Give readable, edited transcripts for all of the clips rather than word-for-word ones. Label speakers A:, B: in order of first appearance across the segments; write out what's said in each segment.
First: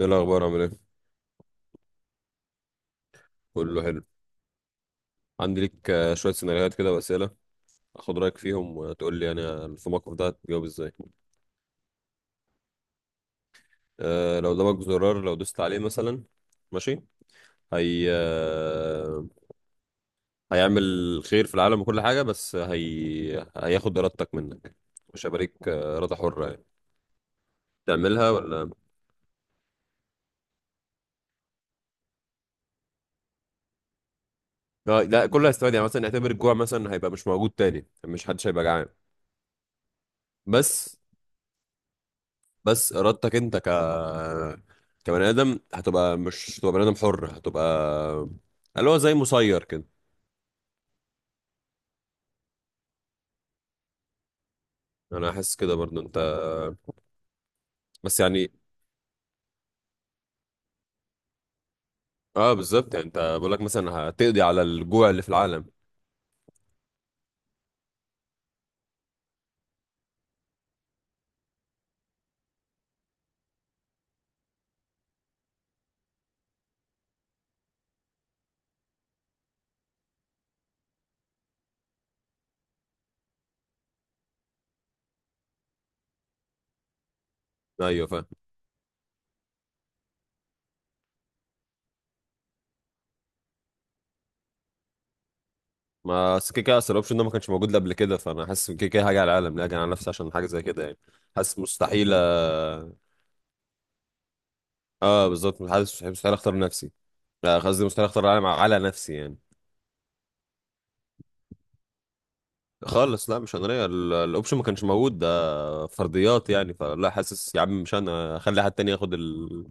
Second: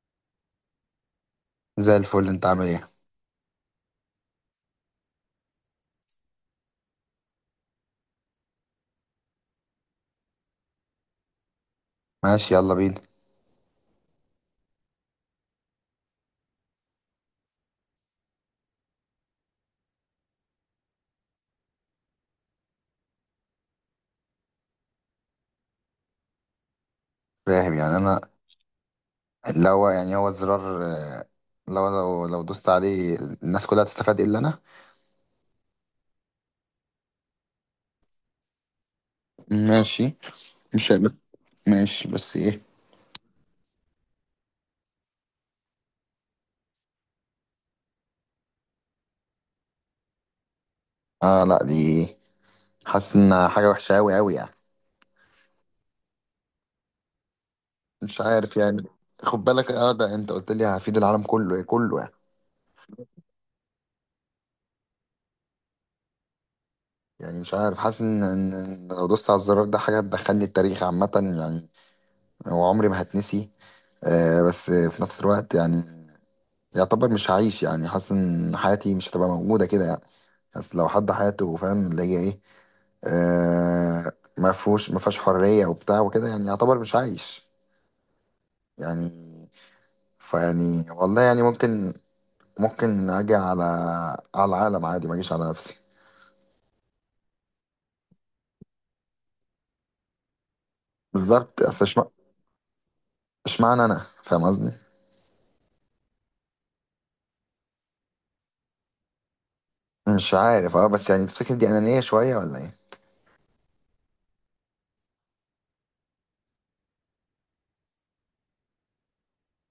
A: ايه الاخبار، عامل ايه؟
B: زي الفل، انت عامل ايه؟
A: كله حلو. عندي ليك شويه سيناريوهات كده واسئله، اخد رايك فيهم وتقول لي يعني في الموقف ده هتجاوب ازاي.
B: ماشي، يلا بينا.
A: لو قدامك زرار لو دوست عليه مثلا. ماشي. هي هيعمل خير في العالم وكل حاجه، بس هي هياخد ارادتك منك. مش هيبقى ليك اراده حره يعني،
B: فاهم يعني انا.
A: تعملها ولا؟
B: اللي هو يعني هو الزرار، لو دوست عليه، الناس كلها هتستفاد الا انا.
A: آه لا، كله هيستفاد، يعني مثلا اعتبر الجوع مثلا هيبقى مش موجود تاني، مش حدش هيبقى جعان.
B: ماشي. مش
A: بس
B: بس. ماشي، بس ايه؟
A: بس ارادتك انت، كبني ادم هتبقى، مش هتبقى بني ادم حر، هتبقى اللي هو زي مسير كده.
B: اه لا دي، حاسس ان حاجه وحشه قوي قوي يعني.
A: انا احس كده برضو انت، بس
B: مش
A: يعني.
B: عارف يعني. خد بالك، اه ده انت قلت لي هفيد العالم كله، كله يعني.
A: اه بالظبط، يعني انت بقول لك مثلا هتقضي على الجوع اللي في العالم.
B: يعني مش عارف، حاسس ان ان لو دوست على الزرار ده حاجه تدخلني التاريخ عامه، يعني، وعمري ما هتنسي. بس في نفس الوقت يعني، يعتبر مش هعيش، يعني حاسس ان حياتي مش هتبقى موجودة كده يعني. بس لو حد حياته فاهم اللي هي ايه، آه، ما فيهوش ما فيهاش حرية وبتاع وكده، يعني يعتبر مش عايش
A: ايوه، فاهم.
B: يعني. فيعني والله يعني ممكن، ممكن اجي على، على العالم عادي، ما اجيش على نفسي.
A: ما أصل كده كده اصل الاوبشن ده ما كانش موجود قبل كده، فانا حاسس إن كده كده هاجي على العالم، لا هاجي على نفسي عشان حاجه زي كده يعني. حاسس
B: بالظبط،
A: مستحيل، اه.
B: اشمعنى انا، فاهم قصدي؟
A: آه، بالظبط، حاسس مستحيل اختار نفسي. لا قصدي مستحيل اختار العالم على نفسي يعني.
B: مش عارف، اه بس يعني تفتكر دي انانية شوية ولا ايه؟
A: خالص لا، مش انا الاوبشن ما كانش موجود، ده فرضيات يعني. فلا، حاسس يا عم، مش انا اخلي حد تاني ياخد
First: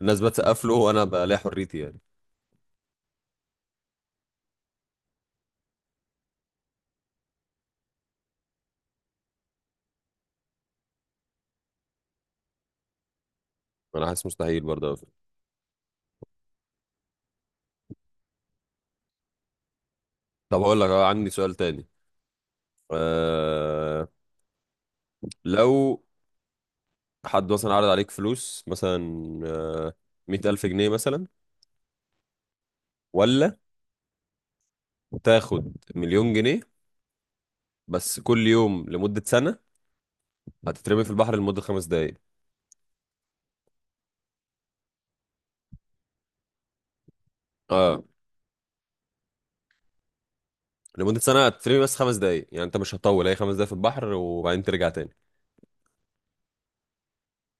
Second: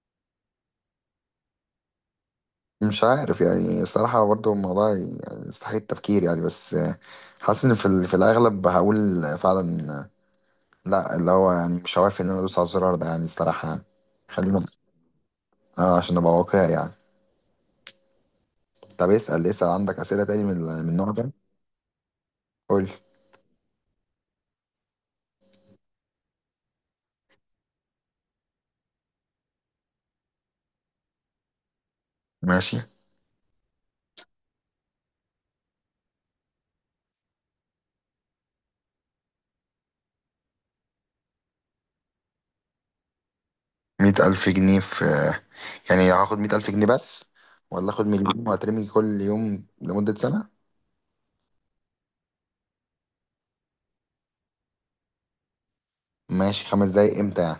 A: الناس بتسقف له وانا بلاقي حريتي يعني.
B: مش عارف يعني، الصراحة برضه الموضوع يعني يستحيل التفكير يعني. بس حاسس في الأغلب هقول فعلا لأ، اللي هو يعني مش هوافق إن أنا أدوس على الزرار ده، يعني الصراحة يعني.
A: انا حاسس مستحيل
B: خلينا
A: برضه أوي.
B: عشان أبقى واقعي يعني. طب اسأل، عندك أسئلة تاني
A: طب هقول لك،
B: من
A: اه،
B: النوع
A: عندي
B: ده؟
A: سؤال تاني.
B: قول.
A: أه... لو حد مثلا عرض عليك فلوس مثلا، أه... 100,000 جنيه مثلا،
B: ماشي.
A: ولا تاخد مليون جنيه بس كل يوم لمدة سنة هتترمي في البحر لمدة 5 دقايق.
B: مية ألف جنيه في... يعني هاخد مية ألف جنيه بس، ولا
A: اه
B: آخد مليون وهترمي كل يوم لمدة سنة؟
A: لمدة سنة هتترمي بس 5 دقايق، يعني انت مش هتطول، هي 5 دقايق في البحر وبعدين ترجع تاني.
B: ماشي، خمس دقايق إمتى يعني؟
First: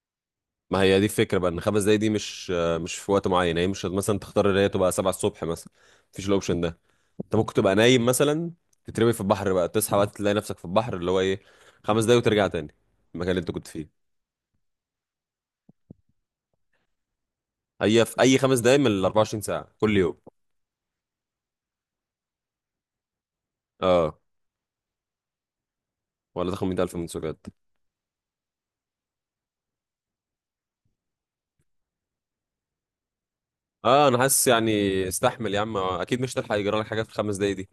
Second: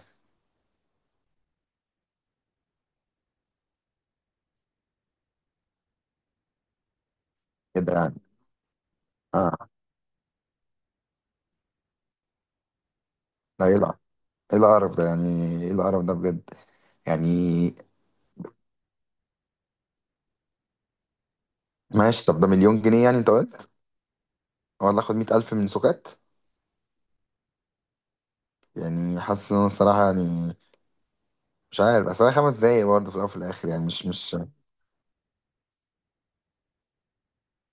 A: ما هي دي الفكرة بقى، ان 5 دقايق دي مش في وقت معين، يعني هي مش مثلا تختار ان هي تبقى 7 الصبح مثلا، مفيش الاوبشن ده. انت ممكن تبقى
B: كده
A: نايم
B: يعني.
A: مثلا، تترمي في البحر بقى،
B: آه.
A: تصحى بقى تلاقي نفسك في البحر، اللي هو ايه، 5 دقايق وترجع تاني المكان اللي انت كنت
B: لا يلعب،
A: فيه.
B: إيه القرف ده يعني؟ إيه القرف ده بجد يعني؟
A: هي في اي 5 دقايق من ال 24 ساعة كل يوم.
B: ماشي، طب ده مليون جنيه يعني انت قلت،
A: اه،
B: ولا اخد مية ألف من سكات؟
A: ولا تاخد 100,000 من سجاد.
B: يعني حاسس ان انا الصراحة يعني، مش عارف اصل هي خمس دقايق برضه في الأول وفي الآخر، يعني مش
A: اه انا
B: مش
A: حاسس يعني، استحمل يا عم، اكيد مش هتلحق يجرى لك حاجة في الخمس دقايق.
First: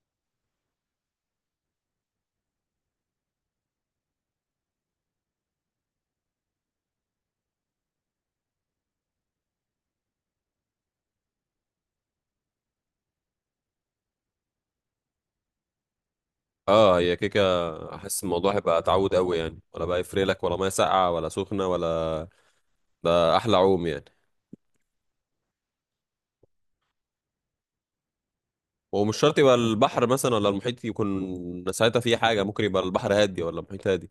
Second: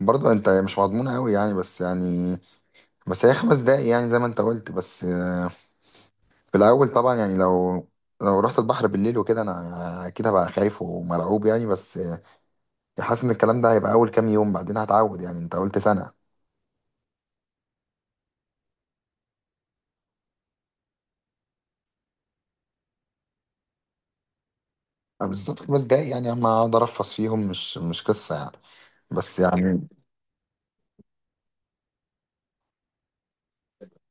B: برضه انت مش مضمون قوي يعني. بس يعني بس هي خمس دقايق، يعني زي ما انت قلت، بس آه، في الأول طبعا يعني، لو رحت البحر بالليل وكده انا اكيد هبقى خايف ومرعوب يعني، بس آه، حاسس ان الكلام ده هيبقى اول كام يوم بعدين هتعود، يعني انت قلت سنة.
A: اه هي كيكه، احس الموضوع هيبقى تعود قوي يعني، ولا بقى يفرق لك ولا ميه ساقعه ولا سخنه ولا، ده احلى عوم يعني.
B: بالظبط، خمس دقايق يعني، اما اقعد ارفس فيهم مش قصة يعني.
A: ومش شرط
B: بس
A: يبقى
B: يعني،
A: البحر مثلا ولا المحيط يكون ساعتها فيه حاجه، ممكن يبقى البحر هادي ولا المحيط هادي.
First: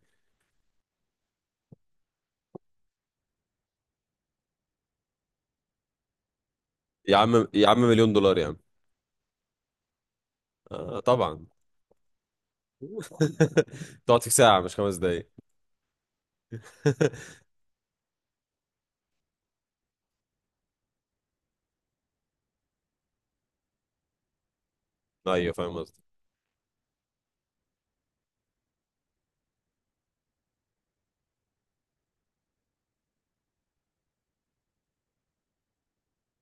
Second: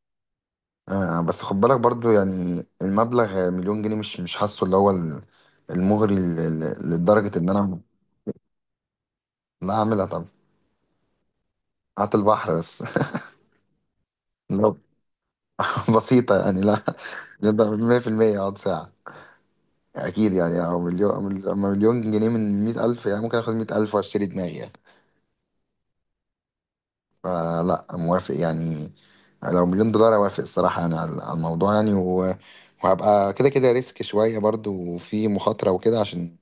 B: بس خد بالك برضو يعني، المبلغ مليون جنيه مش حاسه اللي هو المغري
A: يا
B: لدرجة
A: عم
B: إن
A: يا
B: أنا
A: عم مليون دولار يا عم.
B: لا أعملها طبعا.
A: آه طبعا.
B: هات البحر بس.
A: تقعد في ساعه مش
B: لو
A: 5 دقايق.
B: بسيطة يعني، لا نقدر 100% أقعد ساعة أكيد يعني. أو مليون، أما مليون جنيه من 100,000، يعني ممكن آخد 100,000 وأشتري دماغي يعني،
A: ايوه فاهم قصدي.
B: فلا موافق يعني. لو مليون دولار أوافق الصراحة يعني على، على الموضوع يعني. وهبقى كده كده ريسك شوية برضو، وفي مخاطرة وكده، عشان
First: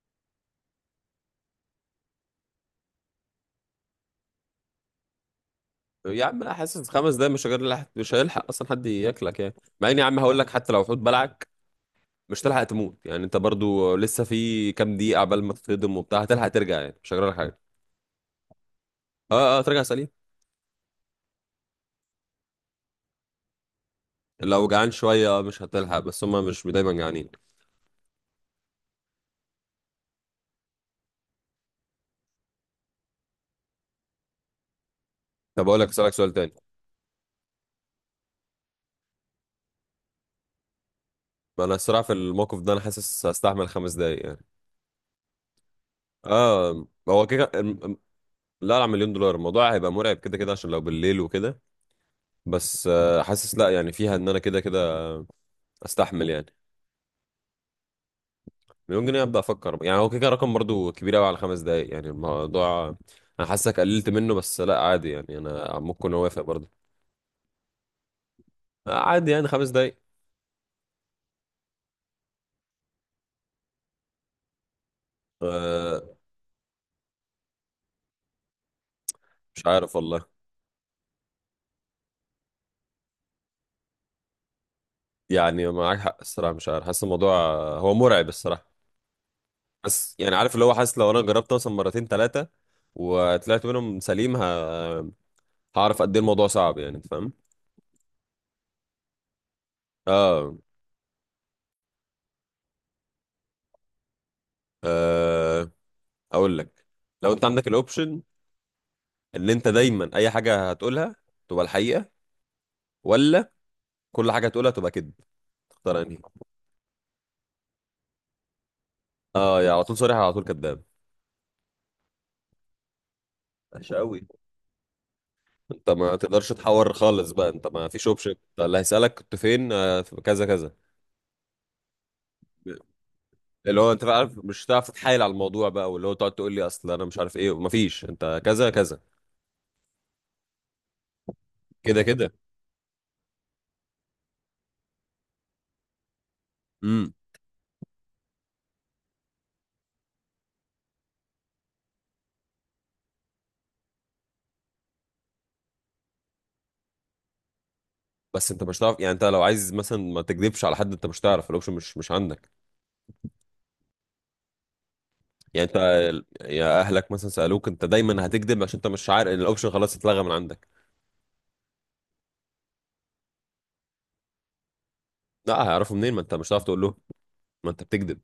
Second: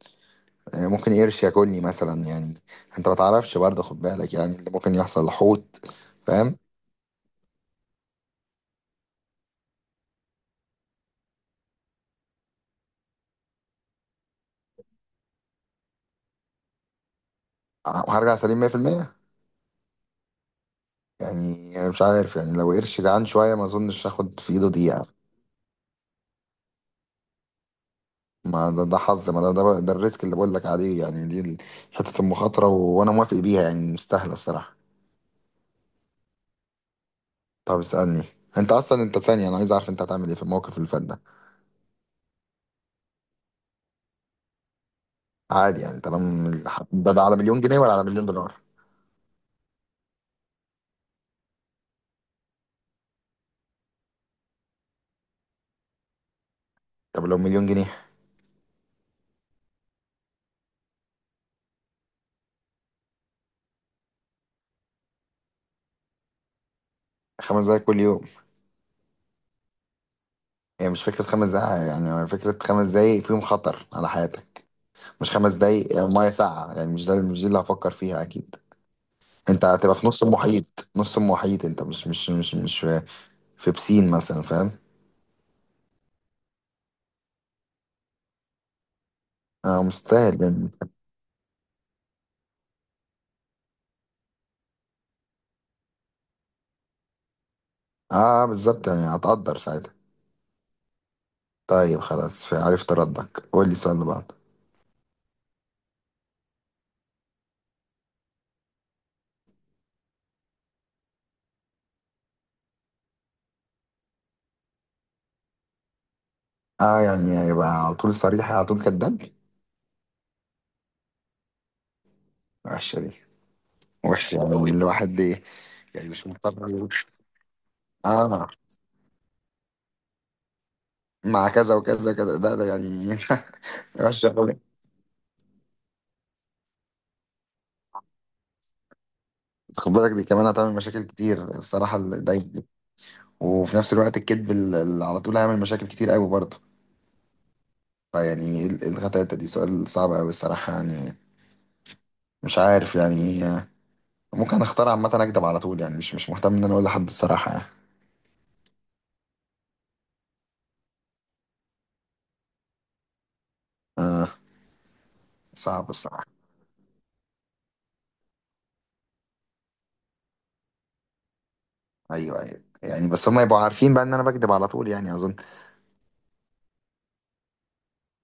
B: يعني ممكن قرش ياكلني مثلا يعني. انت ما تعرفش برضه، خد بالك يعني اللي ممكن يحصل حوت.
A: يا عم لا،
B: فاهم؟
A: حاسس 5 دقايق، مش هيلحق اصلا حد ياكلك يعني. مع اني يا عم هقول لك حتى لو حوت بلعك مش تلحق تموت، يعني انت برضو لسه في كام دقيقه عبال ما تتصدم وبتاع هتلحق ترجع، يعني مش هجرى لك حاجه.
B: هرجع سليم 100%
A: اه اه ترجع سليم.
B: يعني. أنا مش عارف يعني، لو قرش جعان شويه ما اظنش هاخد في
A: لو
B: ايده دي
A: جعان
B: يعني.
A: شويه مش هتلحق، بس هما مش دايما جعانين.
B: ما ده, ده حظ، ما ده, ده ده الريسك اللي بقول لك عليه، يعني دي حته المخاطره، وانا موافق بيها يعني، مستاهله الصراحه.
A: طب اقول لك، اسالك سؤال تاني.
B: طب اسالني. انت اصلا، انت ثانيه انا عايز اعرف انت هتعمل ايه في الموقف اللي فات ده.
A: ما انا الصراحه في الموقف ده انا حاسس هستحمل 5 دقايق يعني.
B: عادي يعني، طالما
A: اه
B: ده, ده
A: هو
B: على
A: كده
B: مليون جنيه ولا على مليون دولار؟
A: لا، على مليون دولار الموضوع هيبقى مرعب كده كده عشان لو بالليل وكده، بس آه، حاسس لا يعني فيها ان انا كده كده استحمل يعني.
B: طب لو مليون جنيه؟
A: مليون جنيه ابدا افكر، يعني هو كده كده رقم برضو كبير قوي على 5 دقايق، يعني الموضوع انا حاسك قللت منه، بس لا عادي يعني، انا ممكن اوافق برضو.
B: خمس دقايق كل يوم.
A: عادي يعني 5 دقايق.
B: هي مش فكرة خمس دقايق يعني، هي فكرة خمس دقايق فيهم خطر على حياتك، مش خمس دقايق يعني
A: أه.
B: مية ساقعة يعني، مش ده، مش دي اللي هفكر فيها أكيد.
A: مش
B: أنت
A: عارف
B: هتبقى في نص
A: والله،
B: المحيط، نص المحيط، أنت مش في بسين مثلا، فاهم؟
A: يعني معاك حق الصراحه، مش عارف، حاسس الموضوع هو مرعب الصراحه.
B: أه
A: بس يعني
B: مستاهل
A: عارف اللي
B: يعني.
A: هو، حاسس لو انا جربت مثلا مرتين ثلاثه وطلعت منهم سليم، هعرف قد ايه الموضوع صعب يعني، انت فاهم.
B: أه بالظبط يعني، هتقدر ساعتها.
A: اه.
B: طيب خلاص عرفت ردك، قول لي السؤال اللي بعده.
A: آه، اقول لك، لو انت عندك الاوبشن ان انت دايما اي حاجه هتقولها تبقى الحقيقه، ولا كل حاجه تقولها تبقى كذب، تختار انهي؟
B: أه يعني، هيبقى على طول صريح، على طول كذاب.
A: اه يا على طول صريح، يا على طول كذاب.
B: وحشة دي،
A: ماشي قوي.
B: وحشة يعني الواحد دي.
A: انت
B: يعني
A: ما
B: مش
A: تقدرش
B: مضطر.
A: تحور خالص بقى، انت ما فيش اوبشن،
B: اه.
A: اللي هيسالك كنت فين في كذا كذا.
B: مع كذا وكذا وكذا، ده يعني
A: اللي هو انت
B: وحش
A: عارف
B: قوي،
A: مش هتعرف تتحايل على الموضوع بقى، واللي هو تقعد تقول لي اصل انا مش عارف ايه، ما فيش، انت كذا كذا
B: خد بالك دي كمان هتعمل مشاكل كتير الصراحه
A: كده كده.
B: الدايت دي. وفي نفس الوقت الكذب اللي على طول هيعمل مشاكل كتير قوي برضه.
A: امم.
B: فيعني ايه الغتاتة دي؟ سؤال صعب قوي الصراحه يعني، مش عارف يعني إيه. ممكن اختار عامه اكدب على طول، يعني مش مهتم ان انا اقول لحد الصراحه يعني.
A: بس انت مش هتعرف يعني، انت لو عايز مثلا ما تكذبش على حد، انت مش هتعرف، الاوبشن مش عندك يعني. انت
B: صعب الصراحه.
A: يا اهلك مثلا سالوك، انت دايما هتكذب عشان انت مش عارف، الاوبشن خلاص اتلغى من عندك.
B: ايوه، ايوه يعني، بس هم يبقوا عارفين بقى ان انا بكدب على طول يعني، اظن.
A: لا هيعرفوا منين؟ ما انت مش هتعرف تقول له ما انت بتكذب.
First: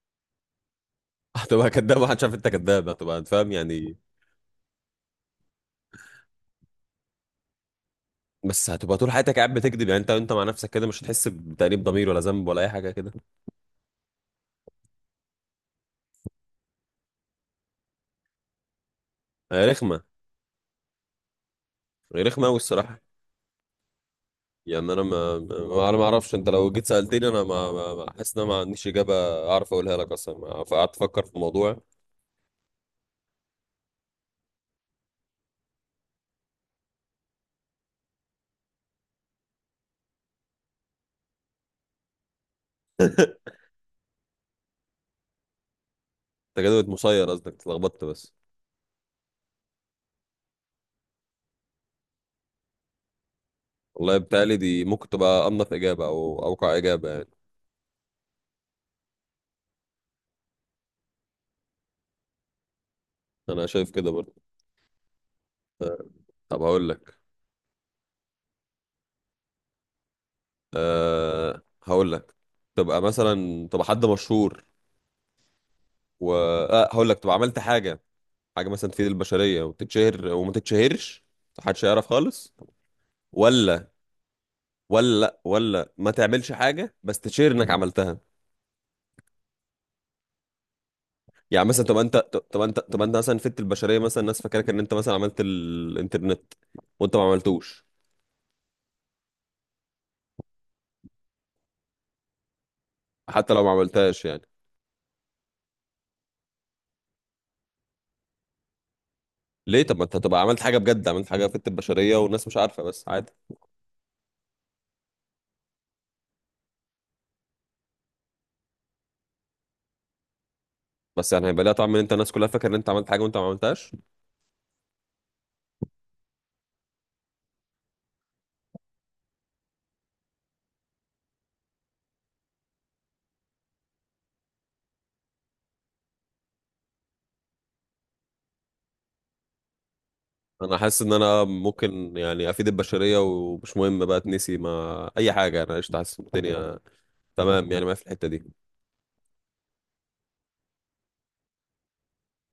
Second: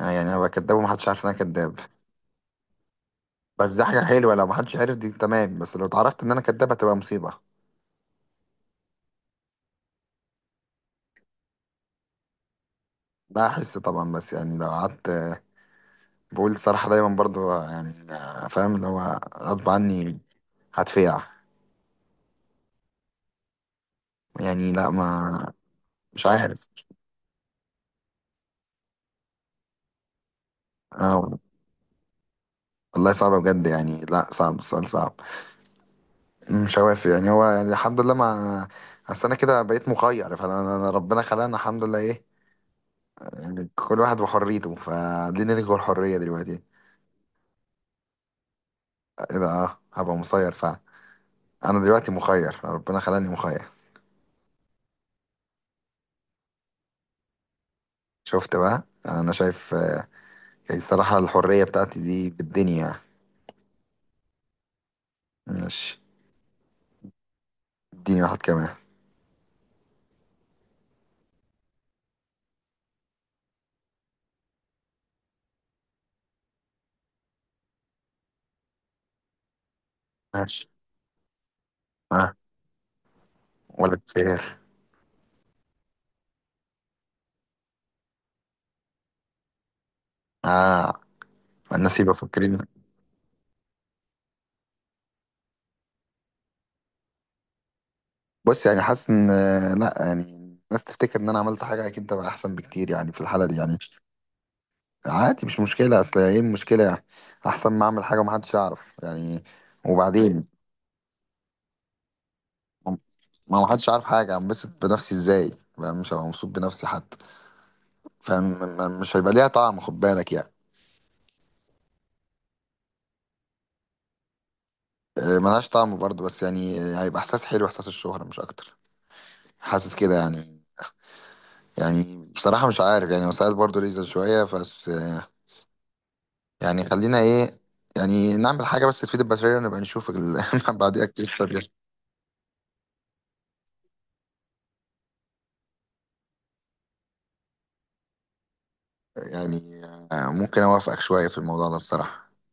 B: يعني، يعني انا بكدب ومحدش عارف ان انا
A: هتبقى
B: كداب؟
A: كداب محدش عارف انت كداب، هتبقى انت فاهم
B: بس دي
A: يعني.
B: حاجه حلوه لو محدش عارف، دي تمام. بس لو اتعرفت ان انا كداب هتبقى مصيبه.
A: بس هتبقى طول حياتك قاعد بتكذب، يعني انت مع نفسك كده مش هتحس بتأنيب ضمير ولا ذنب ولا اي حاجه كده.
B: لا احس طبعا، بس يعني لو قعدت بقول الصراحه دايما برضو يعني، فاهم اللي هو
A: هي
B: غصب
A: رخمه.
B: عني، هتفيع.
A: هي رخمه قوي الصراحه.
B: يعني لا
A: يعني انا
B: ما...
A: انا ما
B: مش
A: اعرفش، انت
B: عارف.
A: لو جيت سألتني انا حاسس ان انا ما عنديش اجابه اعرف اقولها لك اصلا، فقعدت افكر في
B: اه،
A: الموضوع.
B: والله صعبة بجد يعني، لا صعب، السؤال صعب. مش هوافق يعني، هو يعني الحمد لله، ما اصل انا كده بقيت مخير، فانا أنا ربنا خلقنا الحمد لله ايه، يعني كل واحد وحريته، فدي نلغي الحرية دلوقتي.
A: انت كده بقيت مسير قصدك، اتلخبطت بس.
B: ايه ده؟ اه هبقى مسير فعلا، انا دلوقتي مخير ربنا خلاني مخير.
A: والله بتهيألي دي ممكن تبقى انظف اجابه او اوقع اجابه يعني.
B: شفت بقى؟ يعني انا شايف يعني الصراحة الحرية بتاعتي دي بالدنيا يعني.
A: انا شايف كده برضه.
B: ماشي.
A: طب هقول لك.
B: اديني واحد كمان.
A: هقول لك تبقى مثلا تبقى حد مشهور، و هقول لك تبقى عملت حاجه، حاجه مثلا تفيد البشريه وتتشهر، وما
B: ماشي.
A: تتشهرش محدش يعرف
B: اه.
A: خالص، ولا
B: ولا كتير.
A: ولا لأ، ولا ما تعملش حاجه بس تشير انك عملتها؟
B: اه.
A: يعني مثلا
B: الناس
A: تبقى
B: يبقى
A: انت،
B: فاكرين.
A: تبقى انت مثلا فدت البشريه، مثلا الناس فاكرك ان انت مثلا عملت الانترنت وانت ما عملتوش،
B: بص يعني، حاسس ان لا يعني الناس تفتكر ان انا عملت حاجة، اكيد تبقى احسن بكتير يعني في الحالة
A: حتى
B: دي
A: لو ما
B: يعني.
A: عملتهاش يعني.
B: عادي، مش مشكلة، اصل ايه المشكلة يعني؟ احسن ما اعمل حاجة ومحدش يعرف يعني.
A: ليه؟ طب ما انت تبقى
B: وبعدين
A: عملت حاجه بجد، عملت حاجه فدت البشريه والناس مش عارفه، بس عادي.
B: ما محدش عارف حاجة، انبسط بنفسي ازاي بقى؟ مش هبقى مبسوط بنفسي حتى، فمش هيبقى ليها طعم، خد بالك يعني.
A: بس يعني هيبقى ليها طعم ان انت الناس كلها فاكره ان انت عملت حاجه وانت ما عملتهاش.
B: ملهاش طعم برضه، بس يعني هيبقى احساس حلو، احساس الشهرة مش اكتر، حاسس كده يعني. يعني بصراحة مش عارف يعني، وساعات برضه ليزر شوية، بس آه، يعني خلينا ايه، يعني نعمل حاجة بس تفيد البشرية ونبقى نشوف ال...
A: انا حاسس
B: بعديها
A: ان
B: كتير.
A: انا ممكن يعني افيد البشريه، ومش مهم بقى تنسي، ما اي حاجه، انا قشطه، حاسس إن الدنيا تمام يعني، ما في الحته دي.
B: يعني ممكن اوافقك شوية في الموضوع ده الصراحة.